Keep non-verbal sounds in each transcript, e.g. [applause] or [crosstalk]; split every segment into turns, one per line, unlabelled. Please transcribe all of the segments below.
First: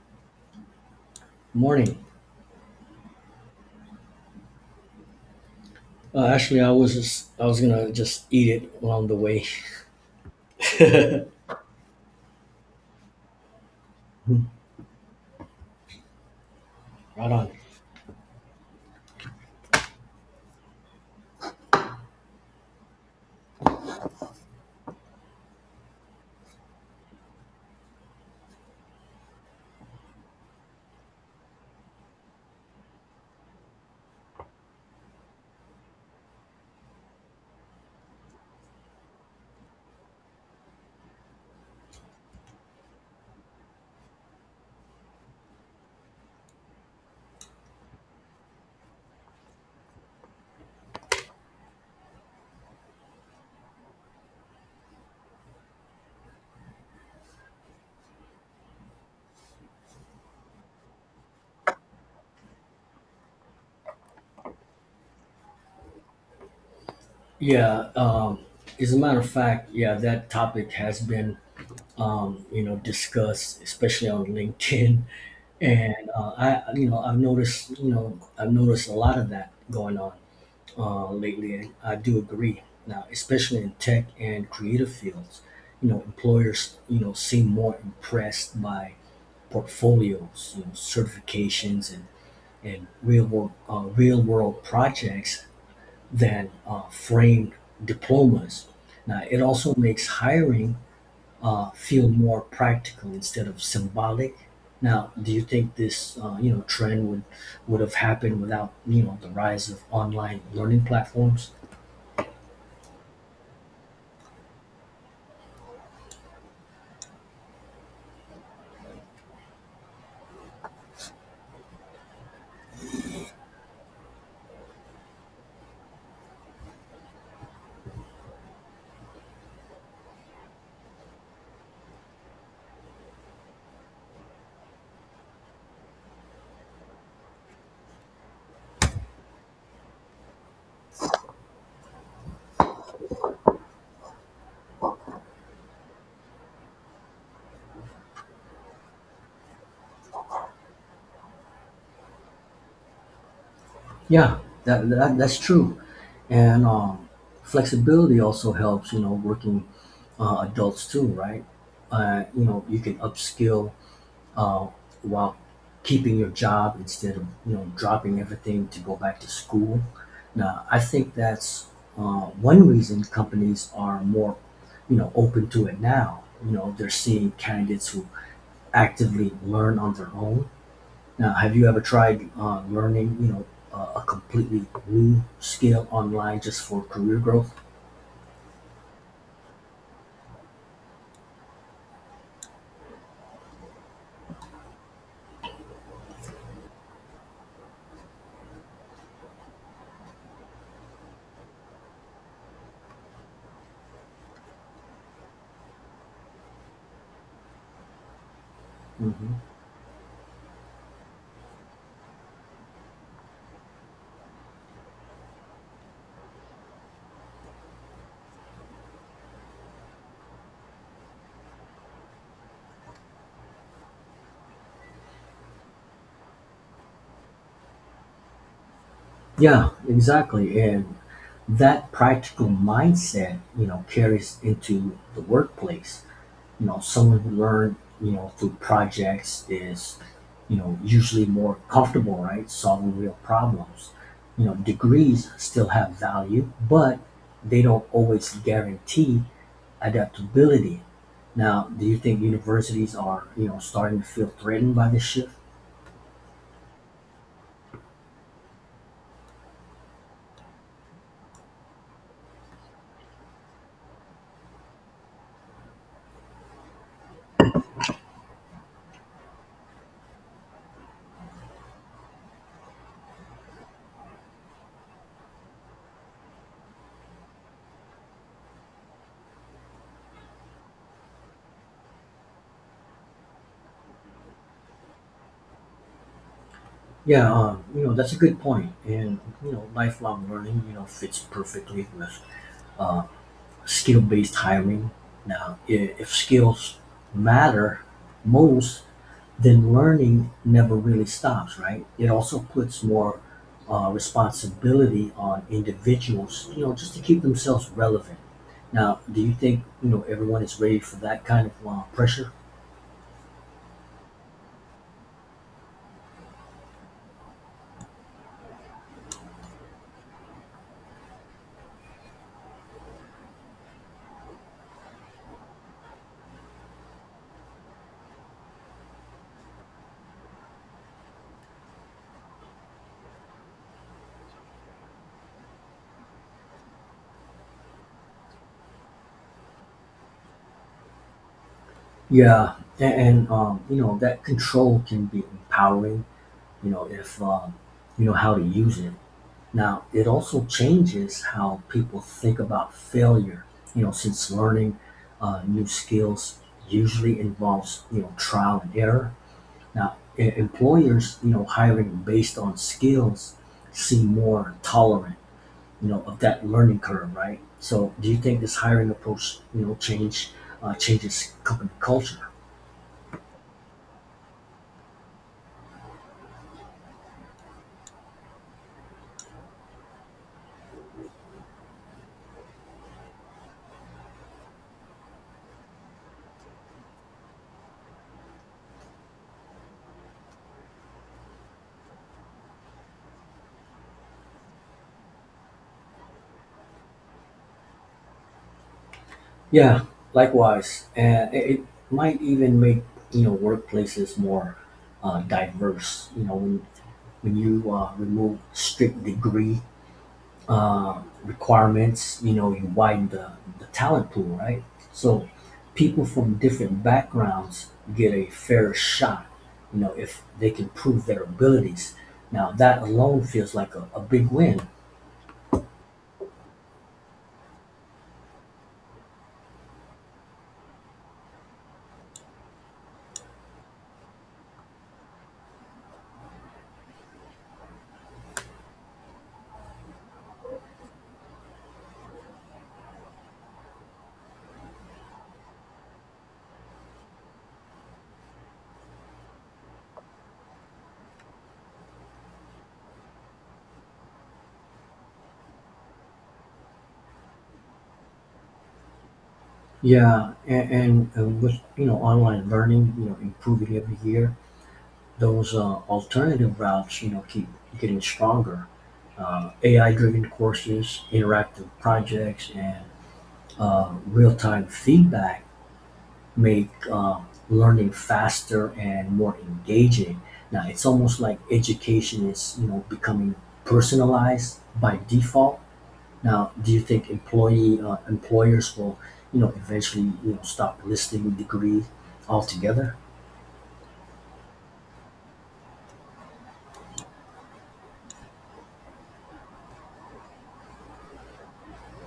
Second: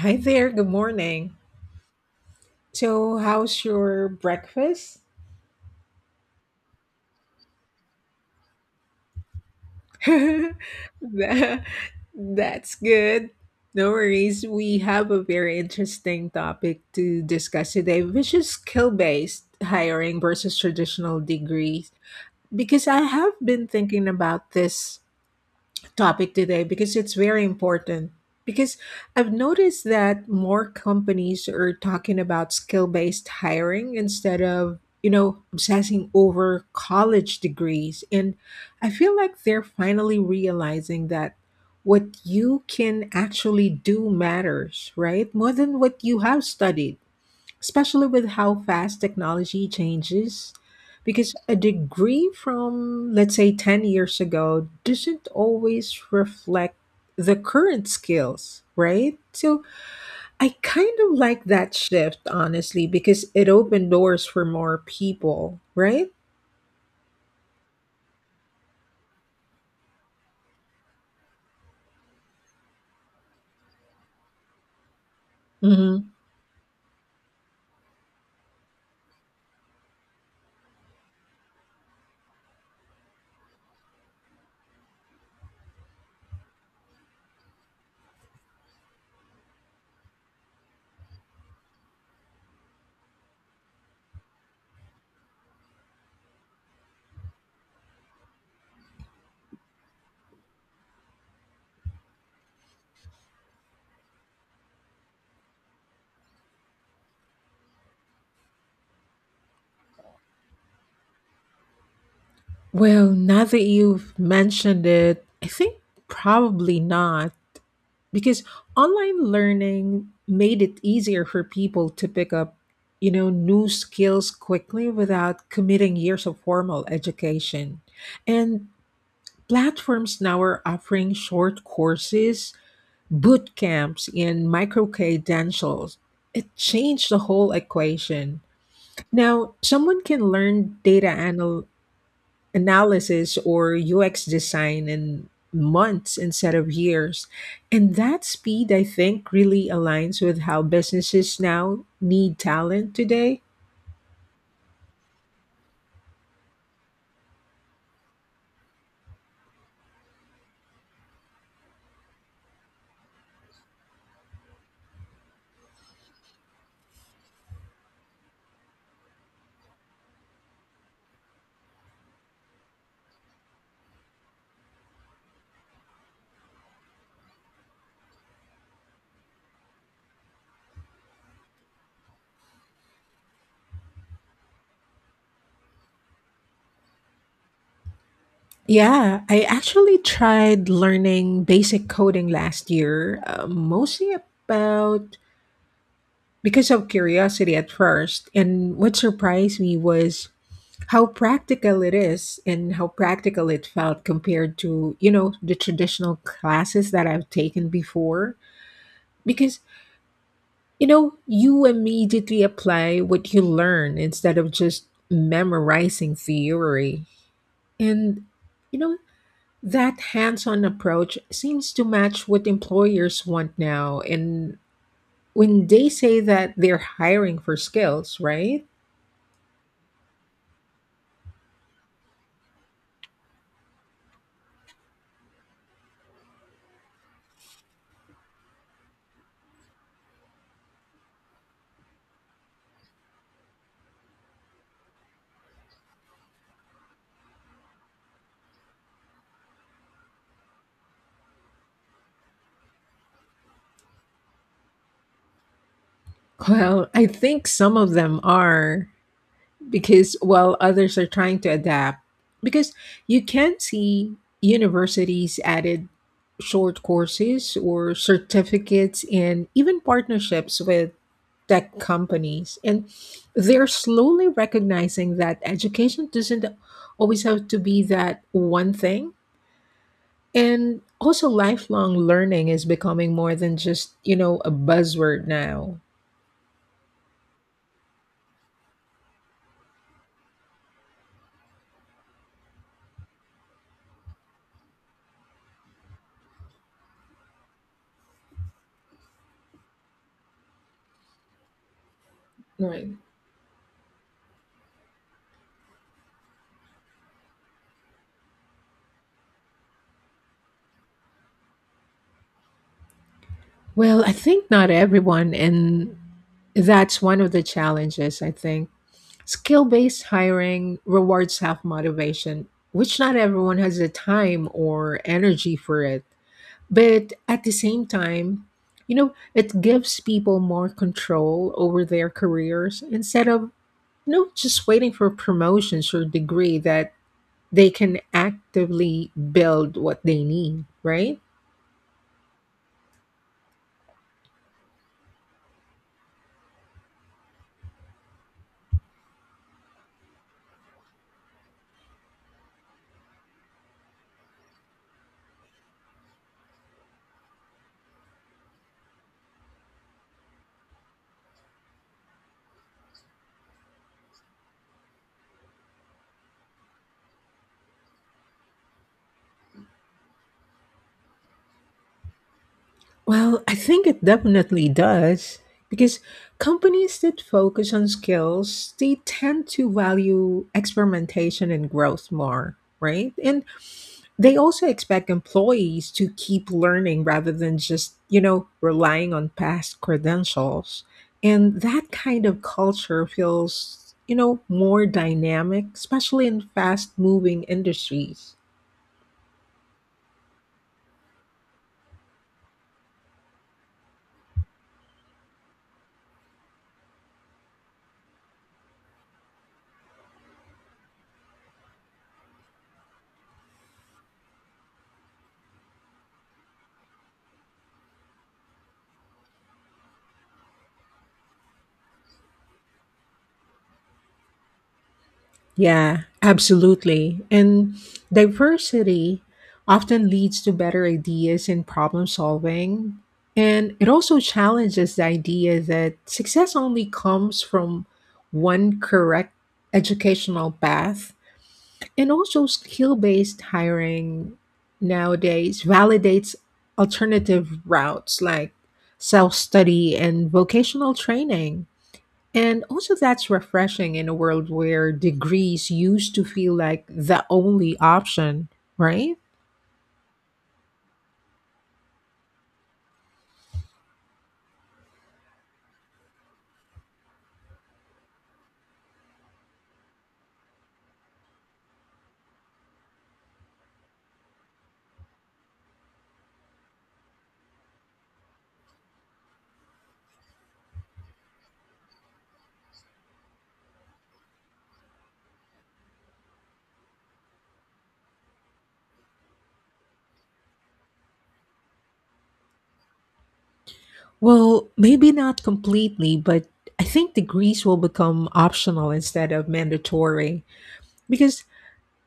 Hi there, good morning.
Morning.
So, how's your breakfast?
Actually, I was gonna just eat it along the way. [laughs]
[laughs] Tha- That's good. No worries. We have a very interesting topic to
Right on.
discuss today, which is skill based hiring versus traditional degrees. Because I have been thinking about this topic today because it's very important. Because I've noticed that more companies are talking about skill based hiring instead of, you know, obsessing over college degrees. And I feel like they're finally realizing that what you can actually do matters, right? More than what you have studied, especially with how fast technology changes. Because a degree from, let's say, 10 years ago doesn't always reflect the current skills, right? So I kind of like that shift, honestly, because it opened doors for more people, right?
Yeah. As a matter of fact, yeah, that topic has been discussed, especially on LinkedIn. [laughs] And
Hmm.
I you know I've noticed you know I've noticed a lot of that going on lately, and I do agree. Now, especially in tech and creative fields, employers seem more impressed by portfolios, certifications, and real world, projects than framed diplomas. Now, it also makes hiring feel more practical instead of symbolic. Now, do you think this trend would have happened without the rise of online learning platforms?
Well, now that you've mentioned it, I think probably not, because online learning made it easier for people to pick up, you know, new skills quickly without committing years of formal education. And platforms now are offering short courses, boot camps, and micro credentials. It changed the whole equation. Now someone can learn analysis or UX design in months instead of years. And that speed, I think, really aligns with how businesses now need talent today.
Yeah, that's true, and flexibility also helps. Working adults too, right? You can upskill uh, while keeping your job instead of dropping everything to go back to school. Now, I think that's one reason companies are more open to it now. They're seeing candidates who actively learn on their own. Now, have you ever tried learning a completely new skill online just for career growth?
Yeah, I actually tried learning basic coding last year, mostly about because of curiosity at first. And what surprised me was how practical it is and how practical it felt compared to, you know, the traditional classes that I've taken before.
Hmm.
Because, you know, you immediately apply what you learn instead of just memorizing theory. And, you know, that hands-on approach seems to match what employers want now, and when they say that they're hiring for skills, right?
Yeah, exactly, and that practical mindset carries into the workplace. Someone who the you know through projects is usually more comfortable, right, solving real problems. Degrees still have value, but they don't always guarantee adaptability. Now, do you think universities are starting to feel threatened by this shift?
Well, I think some of them are, because while others are trying to adapt, because you can see universities added short courses or certificates and even partnerships with tech companies. And they're slowly recognizing that education doesn't always have to be that one thing. And also lifelong learning is becoming more than just, you know, a buzzword now.
Yeah, that's a good point, and lifelong learning fits perfectly with uh, skill-based hiring. Now, if skills matter most, then learning never really stops, right? It also puts
Right.
more responsibility on individuals, just to keep themselves relevant. Now, do you think everyone is ready for that kind of pressure?
well, I think not everyone in That's one of the challenges, I think. Skill based hiring rewards self motivation, which not everyone has the time or energy for it. But at the same time, you know, it gives people more control over their careers instead of, you know, just waiting for promotions or degree that they can actively build what they need, right?
Yeah, and that control can be empowering. If you know how to use it. Now, it also changes how people think about failure, since learning new skills usually involves, trial and error. Now, employers, hiring based on skills, seem more tolerant, of that learning curve, right? So, do you think this hiring approach, changes company culture?
Well, I think it definitely does, because companies that focus on skills, they tend to value experimentation and growth more, right? And they also expect employees to keep learning rather than just, you know, relying on past credentials. And that kind of culture feels, you know, more dynamic, especially in fast-moving industries.
Yeah, likewise, and it might even make workplaces more diverse. When you remove strict degree requirements, you widen the talent pool, right? So people from different backgrounds get a fair shot, if they can prove their abilities. Now that alone feels like a big win.
Yeah, absolutely. And diversity often leads to better ideas and problem solving. And it also challenges the idea that success only comes from one correct educational path. And also, skill based hiring nowadays validates alternative routes like self study and vocational training. And also, that's refreshing in a world where degrees used to feel like the only option, right?
Yeah, and with online learning, improving every year, those alternative routes, keep getting stronger. AI-driven courses, interactive projects, and real-time feedback make learning faster and more engaging. Now, it's almost like education is, becoming personalized by default. Now, do you think employee employers will, eventually, stop listing degrees altogether?
Well, maybe not completely, but I think degrees will become optional instead of mandatory, because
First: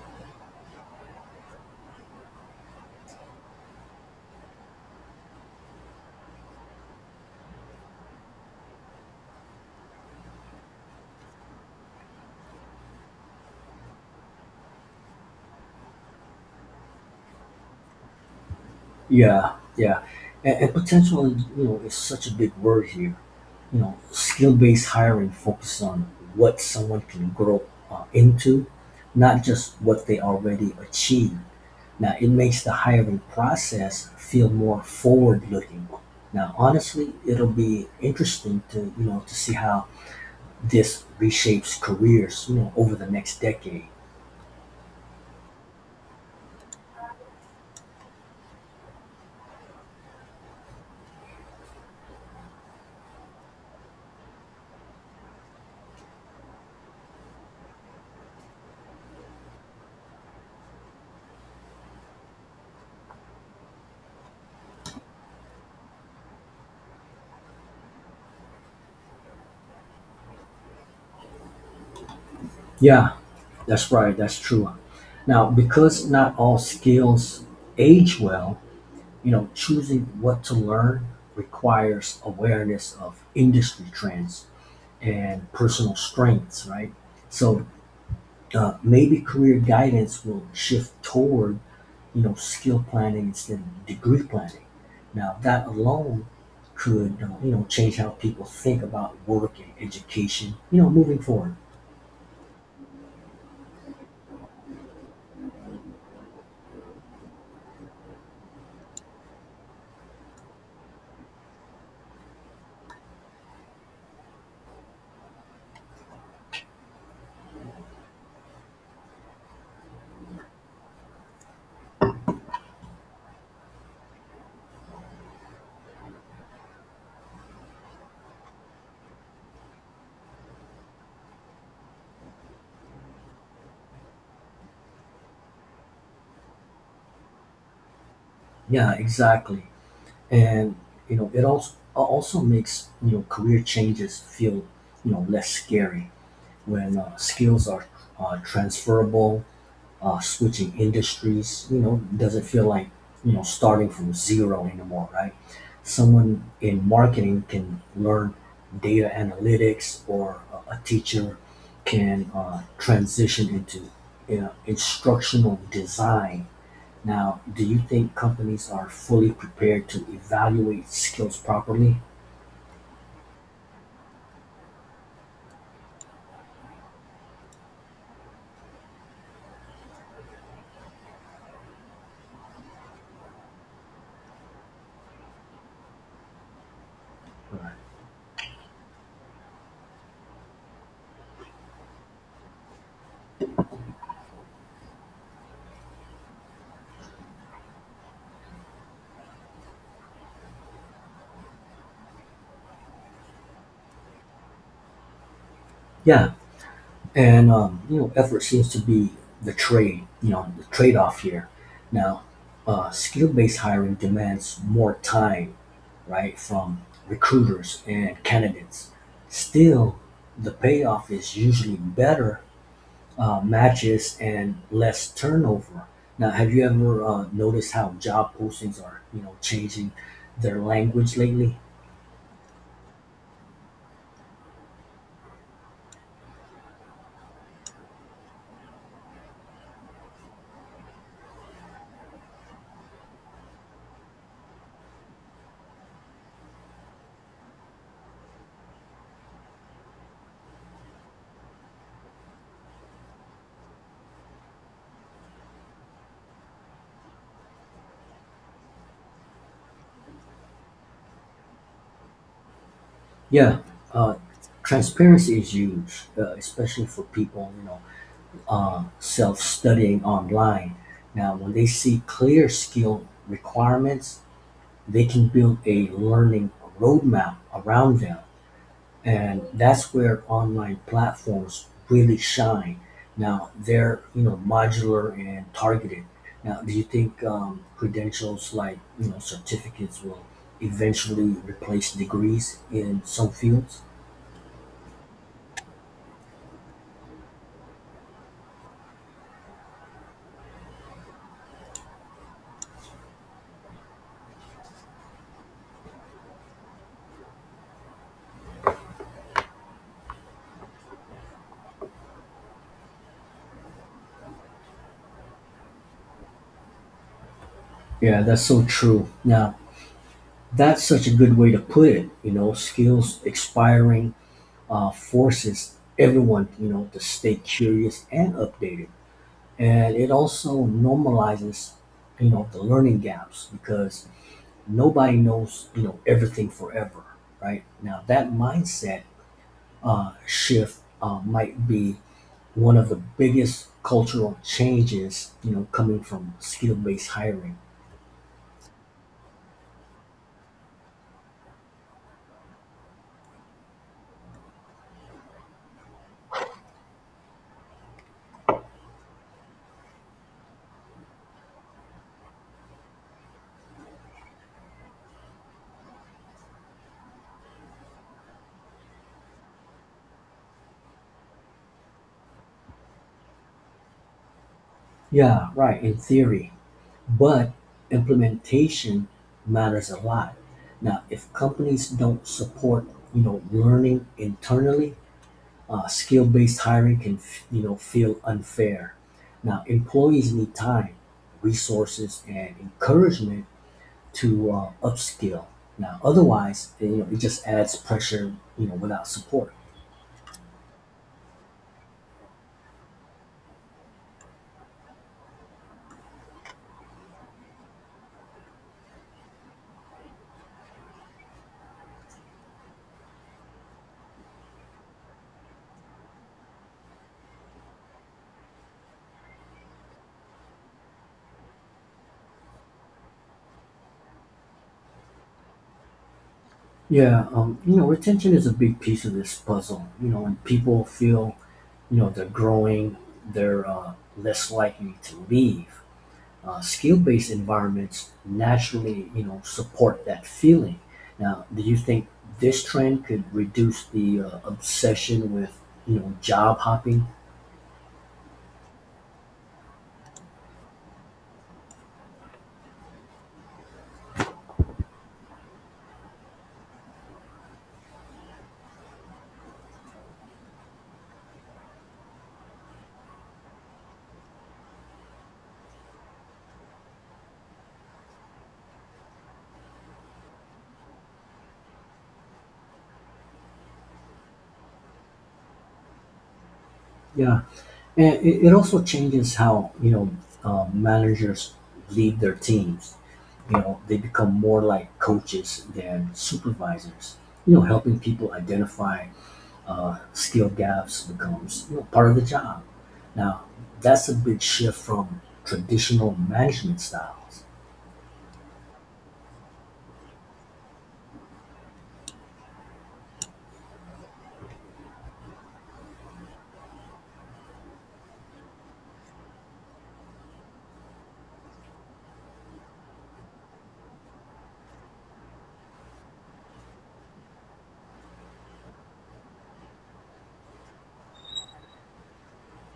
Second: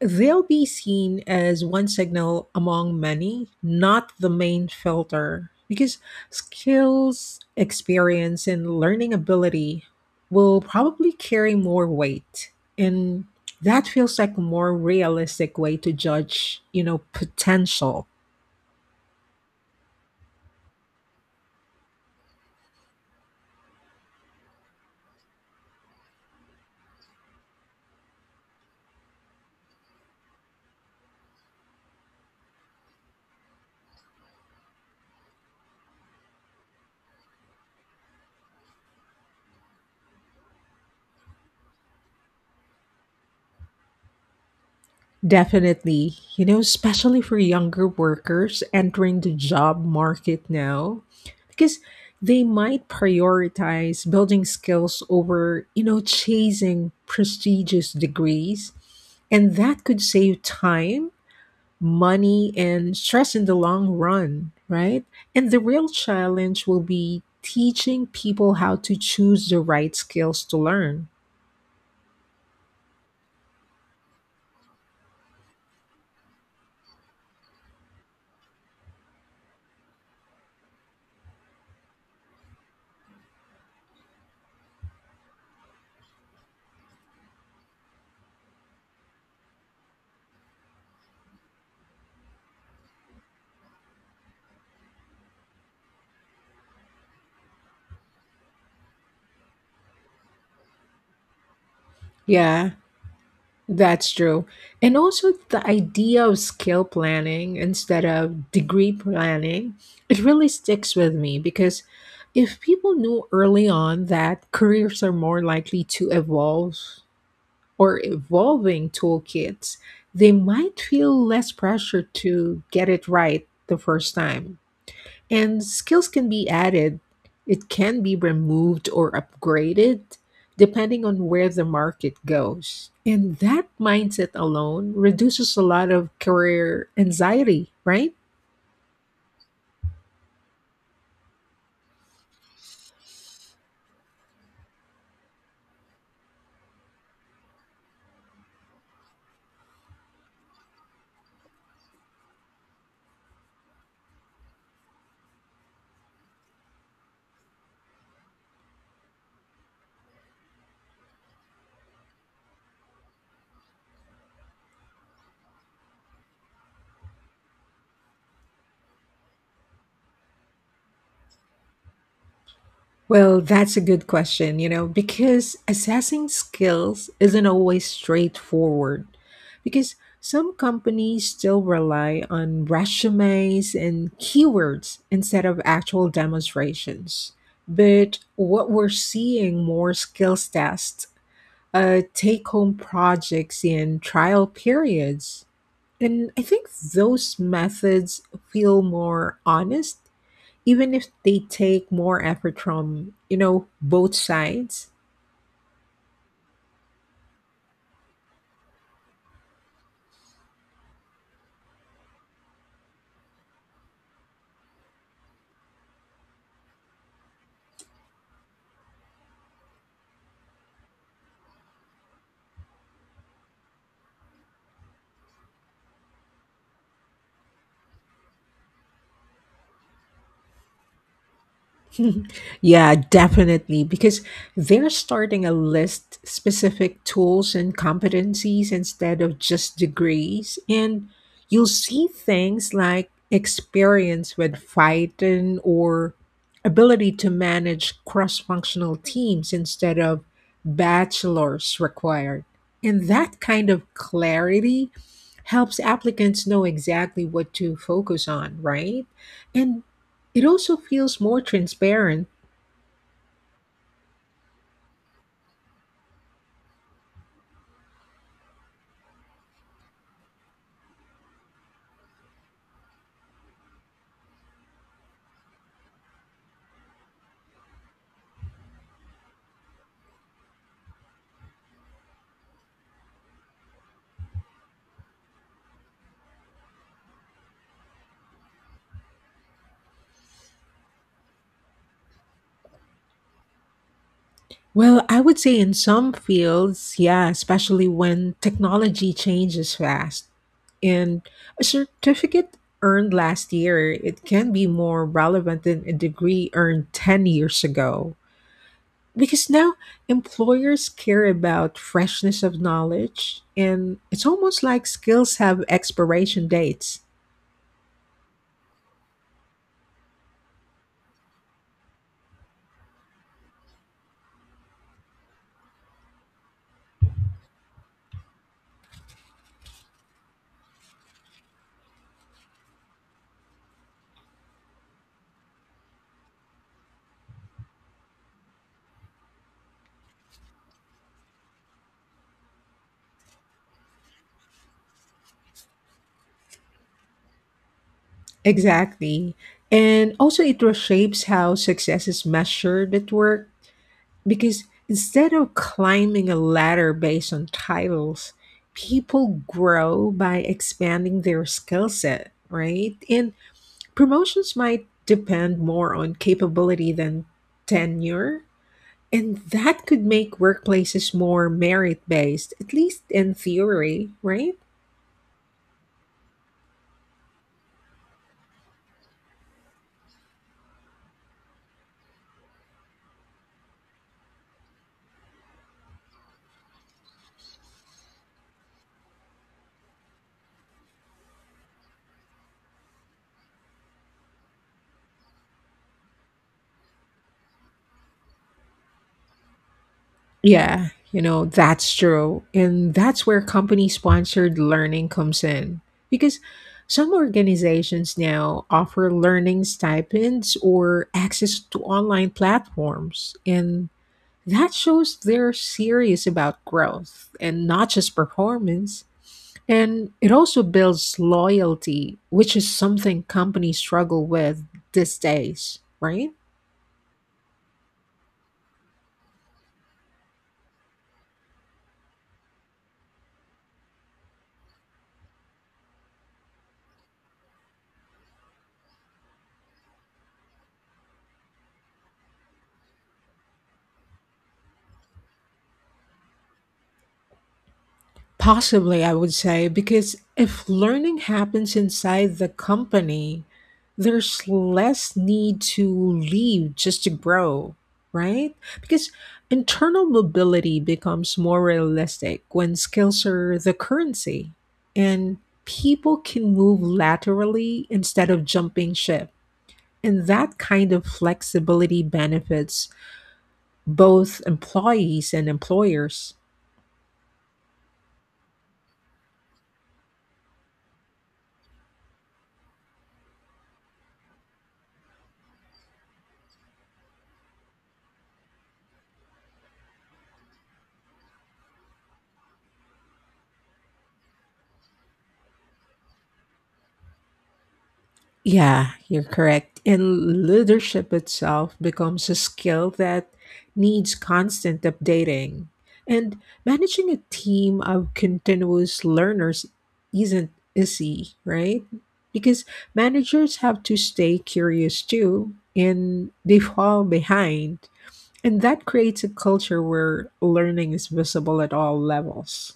they'll be seen as one signal among many, not the main filter, because skills, experience, and learning ability will probably carry more weight. And that feels like a more realistic way to judge, you know, potential.
Yeah, yeah. And potential, is such a big word here. Skill-based hiring focuses on what someone can grow into, not just what they already achieve. Now, it makes the hiring process feel more forward-looking. Now, honestly, it'll be interesting to see how this reshapes careers, over the next decade.
Definitely. You know, especially for younger workers entering the job market now, because they might prioritize building skills over, you know, chasing prestigious degrees. And that could save time, money, and stress in the long run, right? And the real challenge will be teaching people how to choose the right skills to learn.
Yeah, that's right. That's true. Now, because not all skills age well, choosing what to learn requires awareness of industry trends and personal strengths, right? So, maybe career guidance will shift toward, skill planning instead of degree planning. Now, that alone could, change how people think about work and education, moving forward.
Yeah, that's true. And also the idea of skill planning instead of degree planning, it really sticks with me because if people knew early on that careers are more likely to evolve or evolving toolkits, they might feel less pressure to get it right the first time. And skills can be added, it can be removed or upgraded depending on where the market goes. And that mindset alone reduces a lot of career anxiety, right?
Yeah, exactly. And, it also makes, career changes feel, less scary when skills are transferable. Switching industries, doesn't feel like, starting from zero anymore, right? Someone in marketing can learn data analytics, or a teacher can transition into, instructional design. Now, do you think companies are fully prepared to evaluate skills properly?
Well, that's a good question, you know, because assessing skills isn't always straightforward. Because some companies still rely on resumes and keywords instead of actual demonstrations.
Right.
But what we're seeing more skills tests, take home projects, and trial periods. And I think those methods feel more honest, even if they take more effort from, you know, both sides.
Yeah, and effort seems to be the trade-off here. Now, skill-based hiring demands more time, right, from recruiters and candidates. Still, the payoff is usually better matches and less turnover. Now, have you ever noticed how job postings are, changing their language lately?
Yeah, definitely. Because they're starting a list specific tools and competencies instead of just degrees. And you'll see things like experience with Python or ability to manage cross functional teams instead of bachelor's required. And that kind of clarity helps applicants know exactly what to focus on, right? And it also feels more transparent.
Yeah, uh, transparency is huge, especially for people, self-studying online. Now, when they see clear skill requirements, they can build a learning roadmap around them. And that's where online platforms really shine. Now, they're, modular and targeted. Now, do you think credentials, like, certificates, will eventually replace degrees in some fields?
Well, I would say in some fields, yeah, especially when technology changes fast. And a certificate earned last year, it can be more relevant than a degree earned 10 years ago. Because now employers care about freshness of knowledge, and it's almost like skills have expiration dates.
Yeah, that's so true. Now, that's such a good way to put it. Skills expiring forces everyone, to stay curious and updated. And it also normalizes, the learning gaps, because nobody knows, everything forever, right? Now, that mindset shift might be one of the biggest cultural changes, coming from skill based hiring.
Exactly. And also, it reshapes how success is measured at work. Because instead of climbing a ladder based on titles, people grow by expanding their skill set, right? And promotions might depend more on capability than tenure. And that could make workplaces more merit based, at least in theory, right?
Yeah, right, in theory. But implementation matters a lot. Now, if companies don't support, learning internally, skill-based hiring can, feel unfair. Now, employees need time, resources, and encouragement to upskill. Now, otherwise, it just adds pressure, without support.
Yeah, you know, that's true. And that's where company sponsored learning comes in. Because some organizations now offer learning stipends or access to online platforms. And that shows they're serious about growth and not just performance. And it also builds loyalty, which is something companies struggle with these days, right?
Yeah, retention is a big piece of this puzzle. When people feel they're growing, they're less likely to leave skill-based environments. Naturally, support that feeling. Now, do you think this trend could reduce the obsession with job hopping?
Possibly, I would say, because if learning happens inside the company, there's less need to leave just to grow, right? Because internal mobility becomes more realistic when skills are the currency, and people can move laterally instead of jumping ship. And that kind of flexibility benefits both employees and employers.
Yeah, and it also changes how managers lead their teams. They become more like coaches than supervisors, helping people identify skill gaps becomes, part of the job. Now, that's a big shift from traditional management styles.
Yeah, you're correct. And leadership itself becomes a skill that needs constant updating. And managing a team of continuous learners isn't easy, right? Because managers have to stay curious too, and [laughs] they fall behind. And that creates a culture where learning is visible at all levels.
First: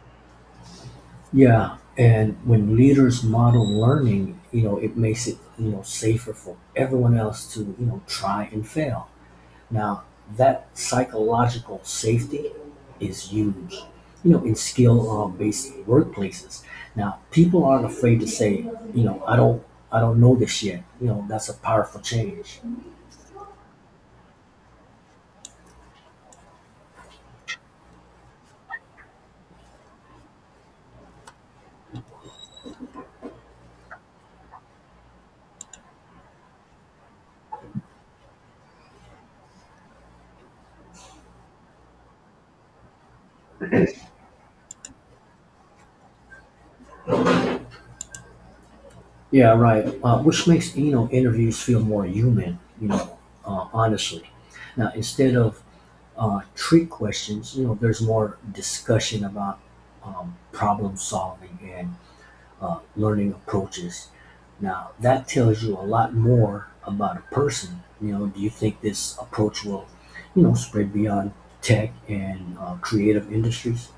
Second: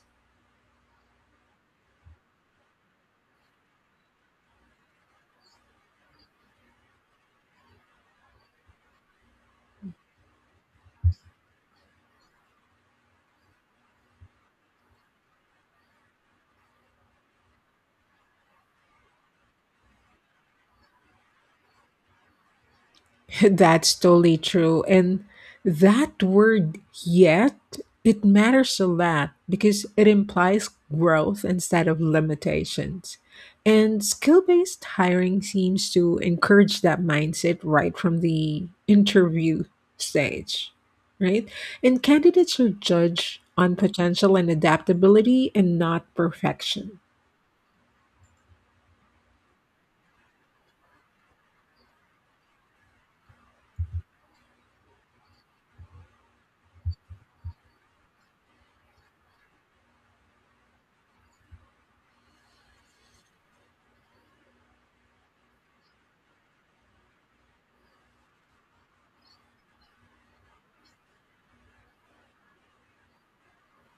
Yeah, and when leaders model learning, it makes it safer for everyone else to try and fail. Now, that psychological safety is huge, in skill-based workplaces. Now, people aren't afraid to say, I don't know this yet. That's a powerful change.
[laughs] That's totally true. And that word yet, it matters a lot because it implies growth instead of limitations. And skill based hiring seems to encourage that mindset right from the interview stage, right? And candidates are judged on potential and adaptability and not perfection.
Yeah, right, which makes interviews feel more human. Honestly. Now, instead of trick questions, there's more discussion about problem solving and learning approaches. Now, that tells you a lot more about a person. Do you think this approach will, spread beyond tech and creative industries?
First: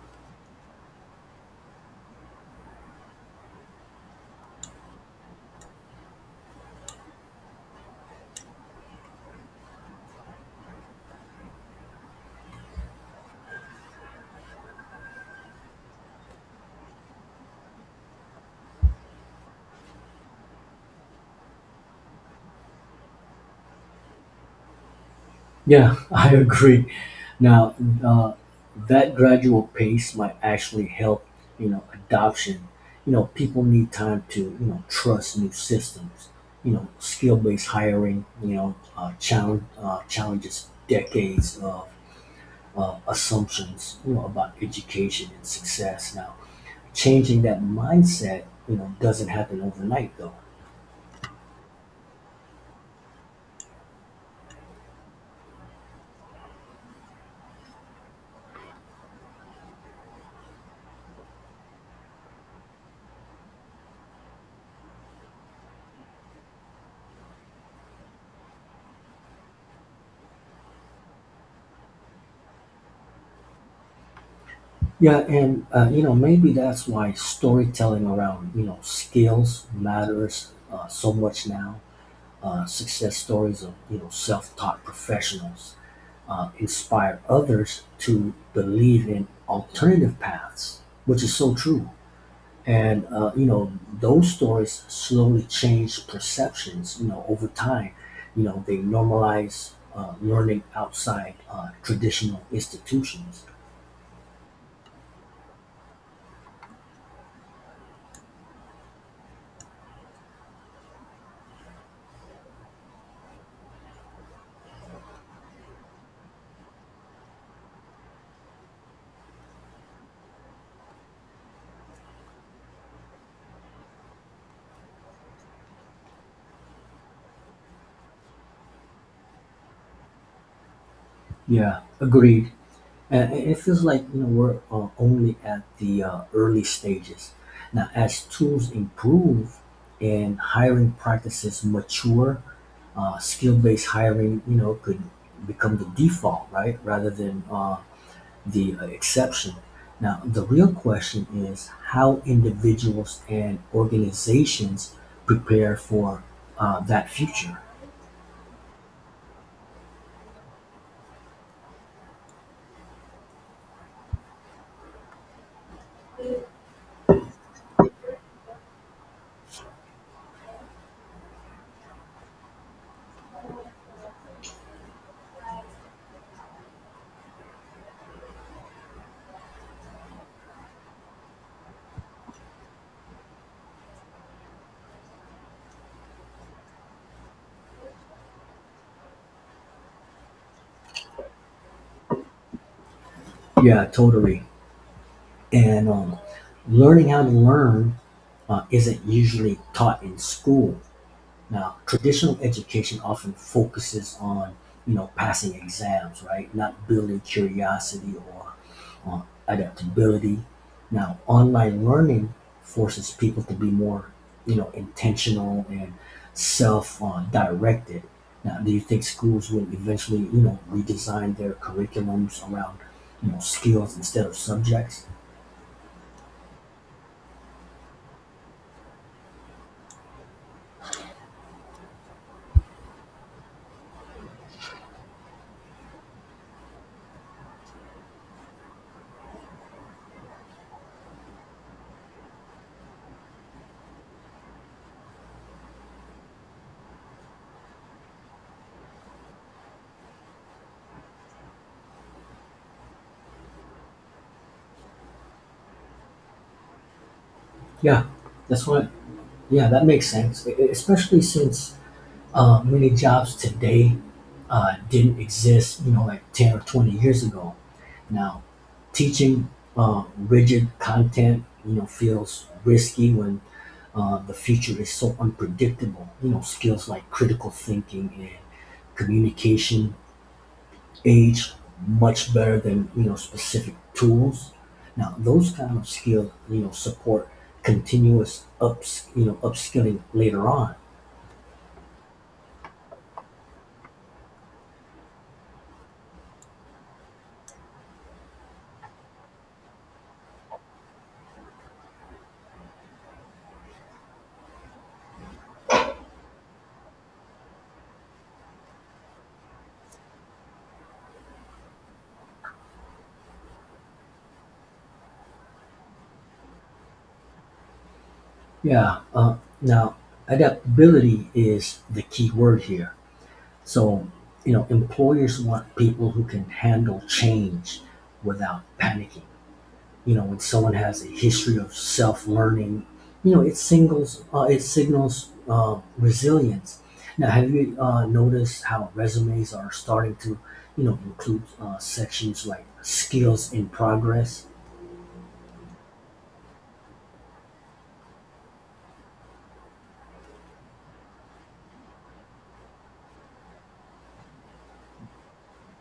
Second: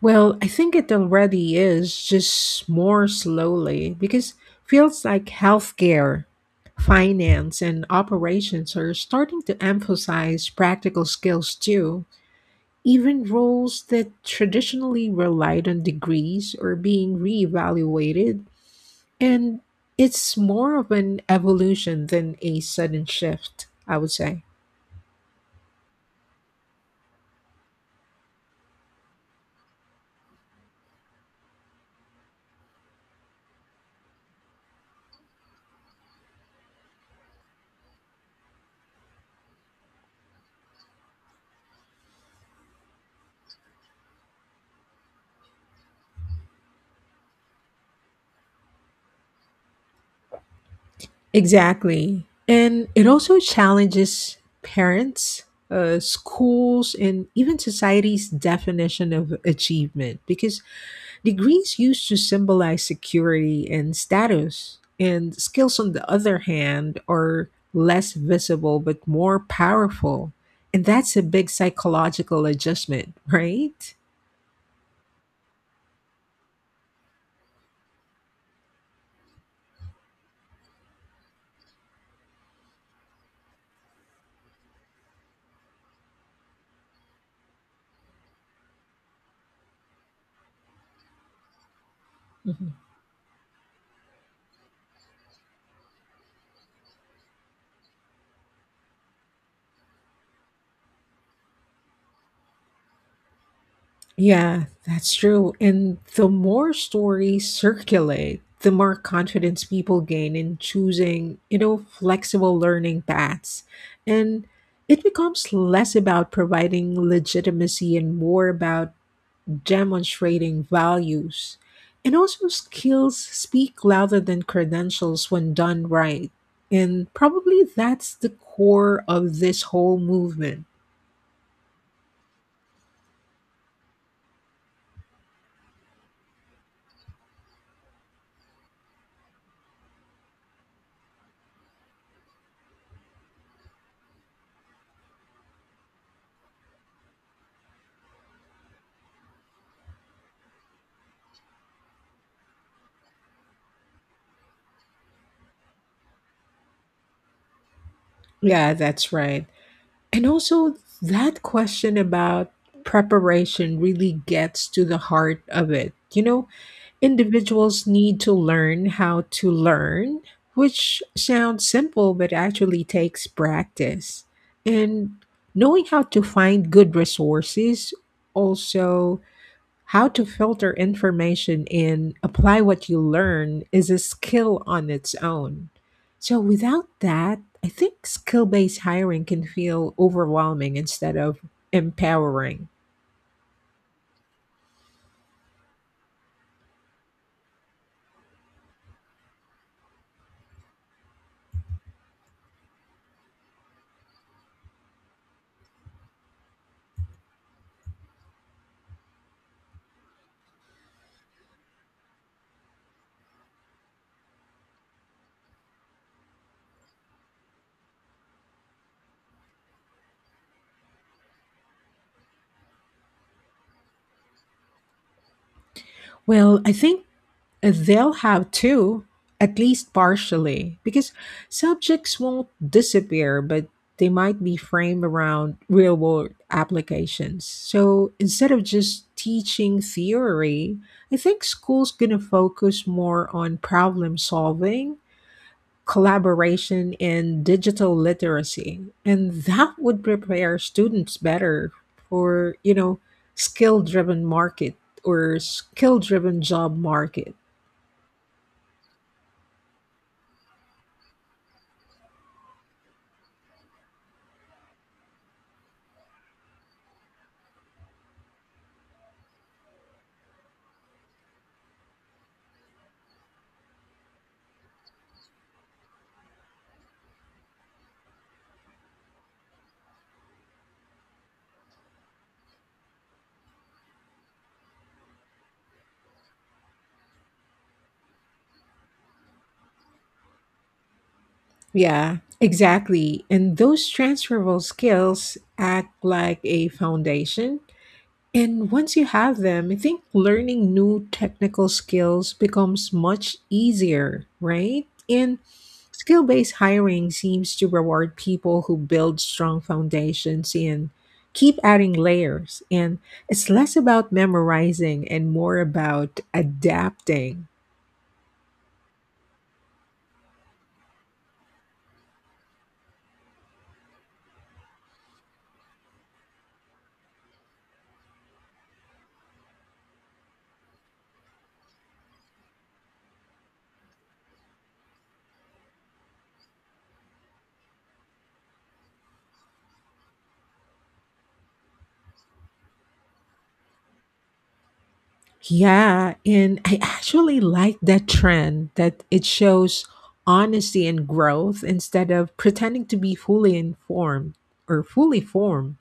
Well, I think it already is, just more slowly, because fields like healthcare, finance, and operations are starting to emphasize practical skills too. Even roles that traditionally relied on degrees are being reevaluated, and it's more of an evolution than a sudden shift, I would say.
Yeah, [laughs] I agree. Now, uh, that gradual pace might actually help, adoption. People need time to, trust new systems. Skill-based hiring, challenges decades of assumptions, about education and success. Now, changing that mindset, doesn't happen overnight, though.
Exactly. And it also challenges parents, schools, and even society's definition of achievement, because degrees used to symbolize security and status, and skills, on the other hand, are less visible but more powerful. And that's a big psychological adjustment, right?
Yeah, and maybe that's why storytelling around skills matters so much now. Success stories of self-taught professionals inspire others to believe in alternative paths, which is so true. And those stories slowly change perceptions. Over time, they normalize learning outside traditional institutions.
Yeah, that's true. And the more stories circulate, the more confidence people gain in choosing, you know, flexible learning paths. And it becomes less about providing legitimacy and more about demonstrating values. And also, skills speak louder than credentials when done right. And probably that's the core of this whole movement.
Yeah, agreed. And it feels like we're only at the early stages. Now, as tools improve and hiring practices mature, skill-based hiring could become the default, right, rather than the exception. Now, the real question is how individuals and organizations prepare for that future.
Yeah, that's right. And also, that question about preparation really gets to the heart of it. You know, individuals need to learn how to learn, which sounds simple, but actually takes practice. And knowing how to find good resources, also how to filter information and apply what you learn is a skill on its own. So, without that, I think skill based hiring can feel overwhelming instead of empowering.
Yeah, totally. And learning how to learn isn't usually taught in school. Now, traditional education often focuses on passing exams, right? Not building curiosity or uh, adaptability. Now, online learning forces people to be more intentional and self-directed. Now, do you think schools will eventually redesign their curriculums around skills instead of subjects?
Well, I think they'll have to, at least partially, because subjects won't disappear, but they might be framed around real world applications. So instead of just teaching theory, I think school's going to focus more on problem solving, collaboration, and digital literacy. And that would prepare students better for, you know, skill driven market or skill driven job market.
Yeah, that's what. Yeah, that makes sense, especially since many jobs today didn't exist, like 10 or 20 years ago. Now, teaching rigid content, feels risky when the future is so unpredictable. Skills like critical thinking and communication age much better than specific tools. Now, those kind of skill support continuous upskilling later on.
Yeah, exactly. And those transferable skills act like a foundation. And once you have them, I think learning new technical skills becomes much easier, right? And skill based hiring seems to reward people who build strong foundations and keep adding layers. And it's less about memorizing and more about adapting.
Yeah. Now, adaptability is the key word here. So, employers want people who can handle change without panicking. When someone has a history of self-learning, it signals resilience. Now, have you noticed how resumes are starting to, include sections like skills in progress?
Yeah, and I actually like that trend that it shows honesty and growth instead of pretending to be fully informed or fully formed.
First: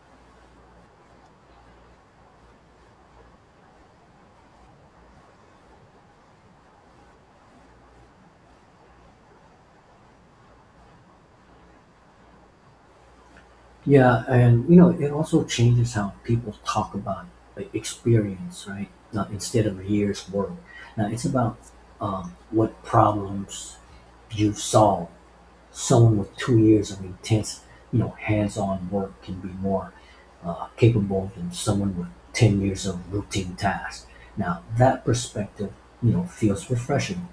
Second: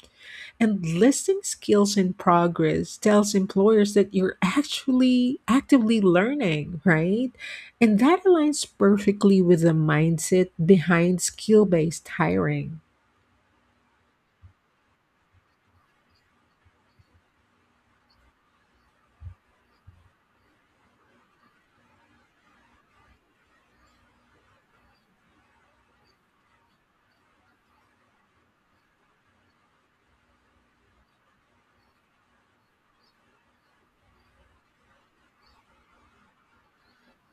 And listing skills in progress tells employers that you're actually actively learning, right? And that aligns perfectly with the mindset behind skill based hiring.
Yeah, and it also changes how people talk about, like, experience, right? Now, instead of years work, now it's about what problems you solved. Someone with 2 years of intense, hands-on work can be more capable than someone with 10 years of routine tasks. Now, that perspective, feels refreshing.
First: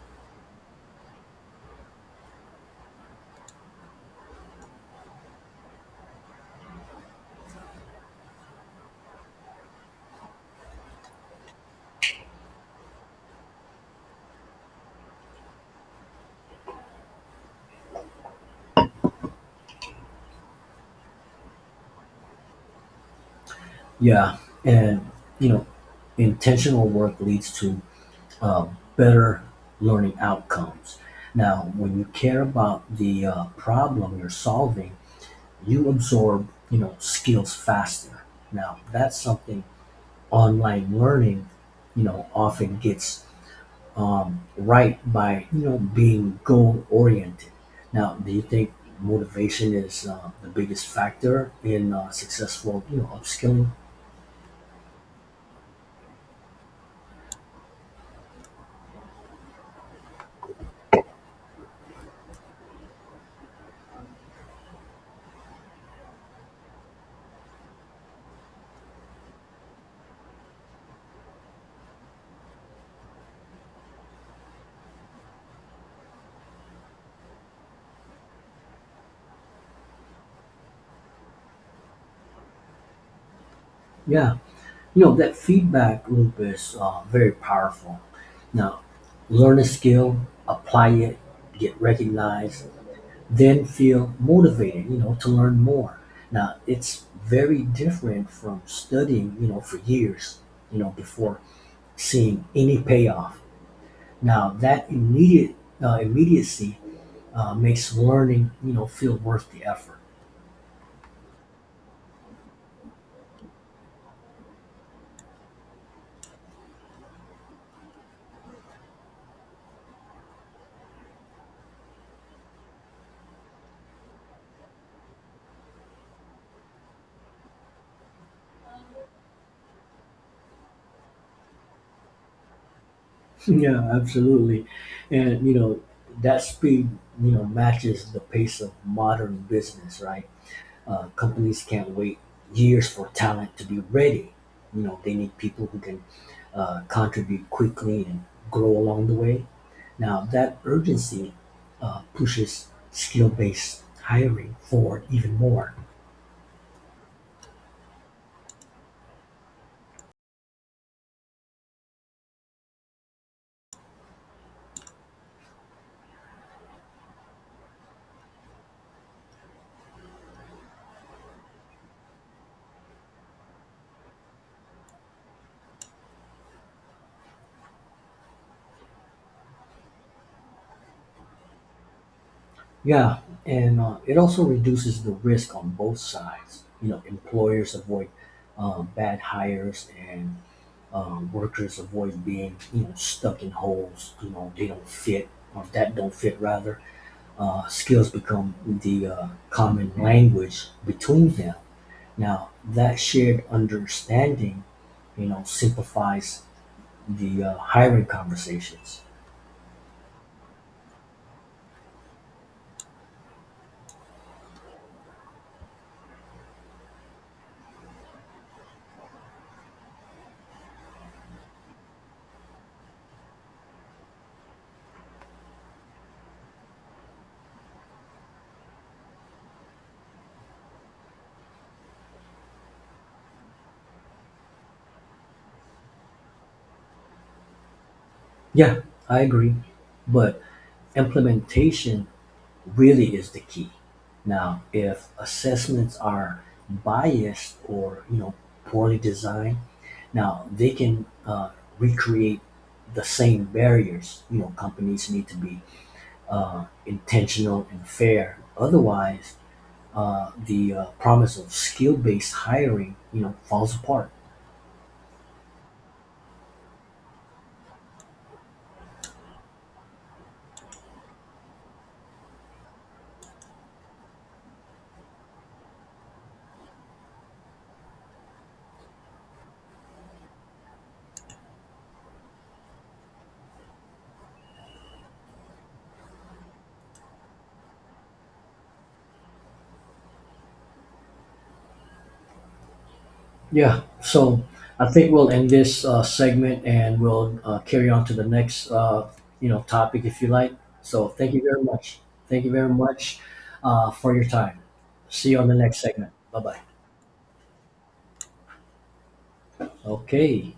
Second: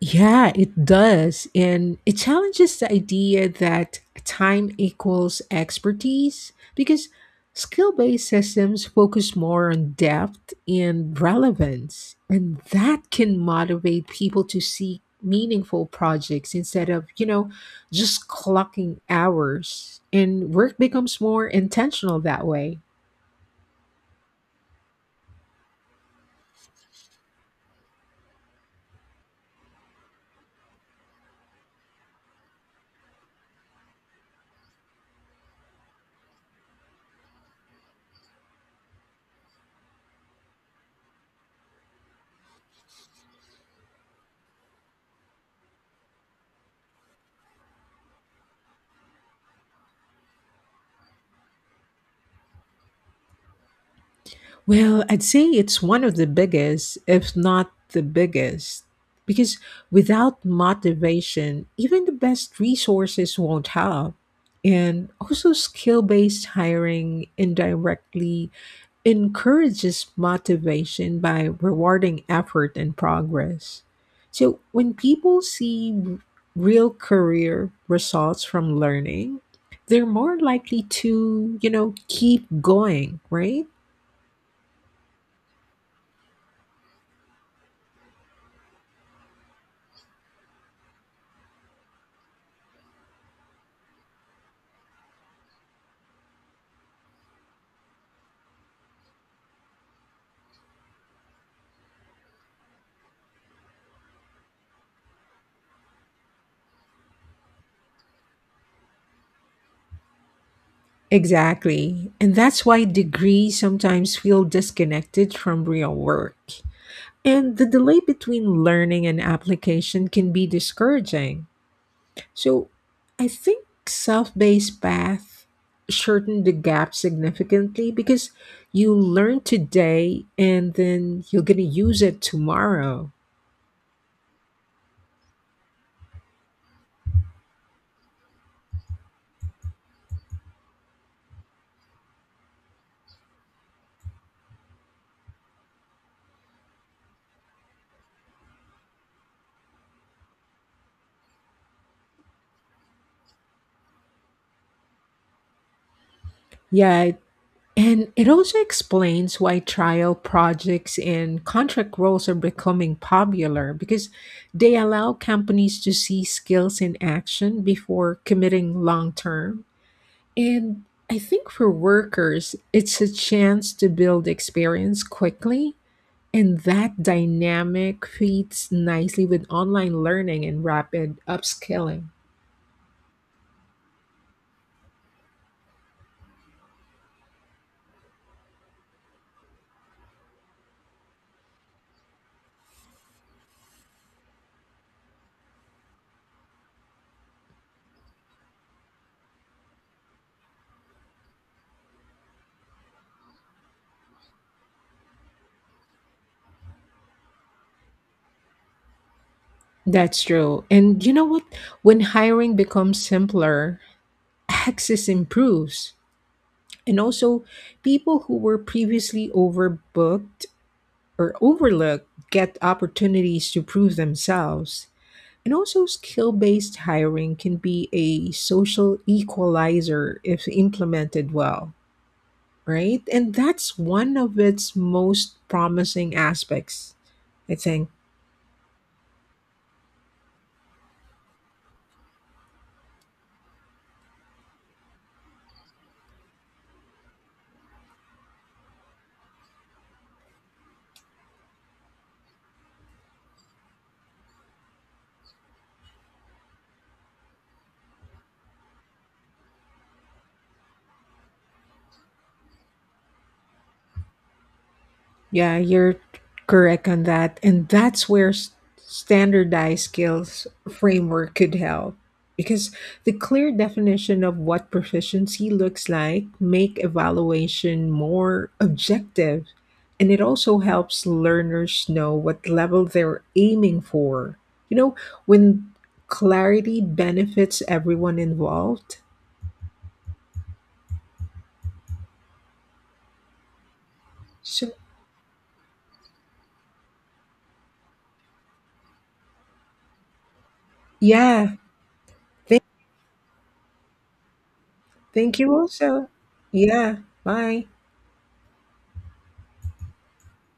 Yeah, it does. And it challenges the idea that time equals expertise because skill based systems focus more on depth and relevance. And that can motivate people to seek meaningful projects instead of, you know, just clocking hours. And work becomes more intentional that way.
Yeah, and, you know, intentional work leads to uh, better learning outcomes. Now, when you care about the problem you're solving, you absorb, skills faster. Now, that's something online learning, often gets right by being goal oriented. Now, do you think motivation is the biggest factor in successful upskilling?
Well, I'd say it's one of the biggest, if not the biggest, because without motivation, even the best resources won't help. And also, skill based hiring indirectly encourages motivation by rewarding effort and progress. So, when people see real career results from learning, they're more likely to, you know, keep going, right?
Yeah, that feedback loop is very powerful. Now, learn a skill, apply it, get recognized, then feel motivated, to learn more. Now, it's very different from studying, for years, before seeing any payoff. Now, that immediate immediacy makes learning, feel worth the effort.
Exactly. And that's why degrees sometimes feel disconnected from real work. And the delay between learning and application can be discouraging. So I think self based path shortened the gap significantly because you learn today and then you're going to use it tomorrow.
[laughs] Yeah, absolutely, and that speed, matches the pace of modern business. Right, companies can't wait years for talent to be ready. They need people who can contribute quickly and grow along the way. Now, that urgency pushes skill-based hiring forward even more.
Yeah, and it also explains why trial projects and contract roles are becoming popular because they allow companies to see skills in action before committing long term. And I think for workers, it's a chance to build experience quickly. And that dynamic fits nicely with online learning and rapid upskilling.
Yeah, and it also reduces the risk on both sides. Employers avoid bad hires, and workers avoid being stuck in holes. They don't fit, or that don't fit, rather. Skills become the common language between them. Now, that shared understanding, simplifies the hiring conversations.
That's true. And you know what? When hiring becomes simpler, access improves. And also, people who were previously overbooked or overlooked get opportunities to prove themselves. And also, skill based hiring can be a social equalizer if implemented well, right? And that's one of its most promising aspects, I think.
Yeah, I agree, but implementation really is the key. Now, if assessments are biased or poorly designed, now they can recreate the same barriers. Companies need to be intentional and fair. Otherwise, the promise of skill-based hiring, falls apart.
Yeah, you're correct on that. And that's where standardized skills framework could help, because the clear definition of what proficiency looks like make evaluation more objective, and it also helps learners know what level they're aiming for. You know, when clarity benefits everyone involved.
Yeah, so
So,
I think we'll end this segment, and we'll carry on to the next, topic if you like. So thank you
yeah.
very much. Thank you
Thank
very much for your time. See
Thank
you on
you
the next
also.
segment. Bye bye.
Yeah. Bye.
Okay.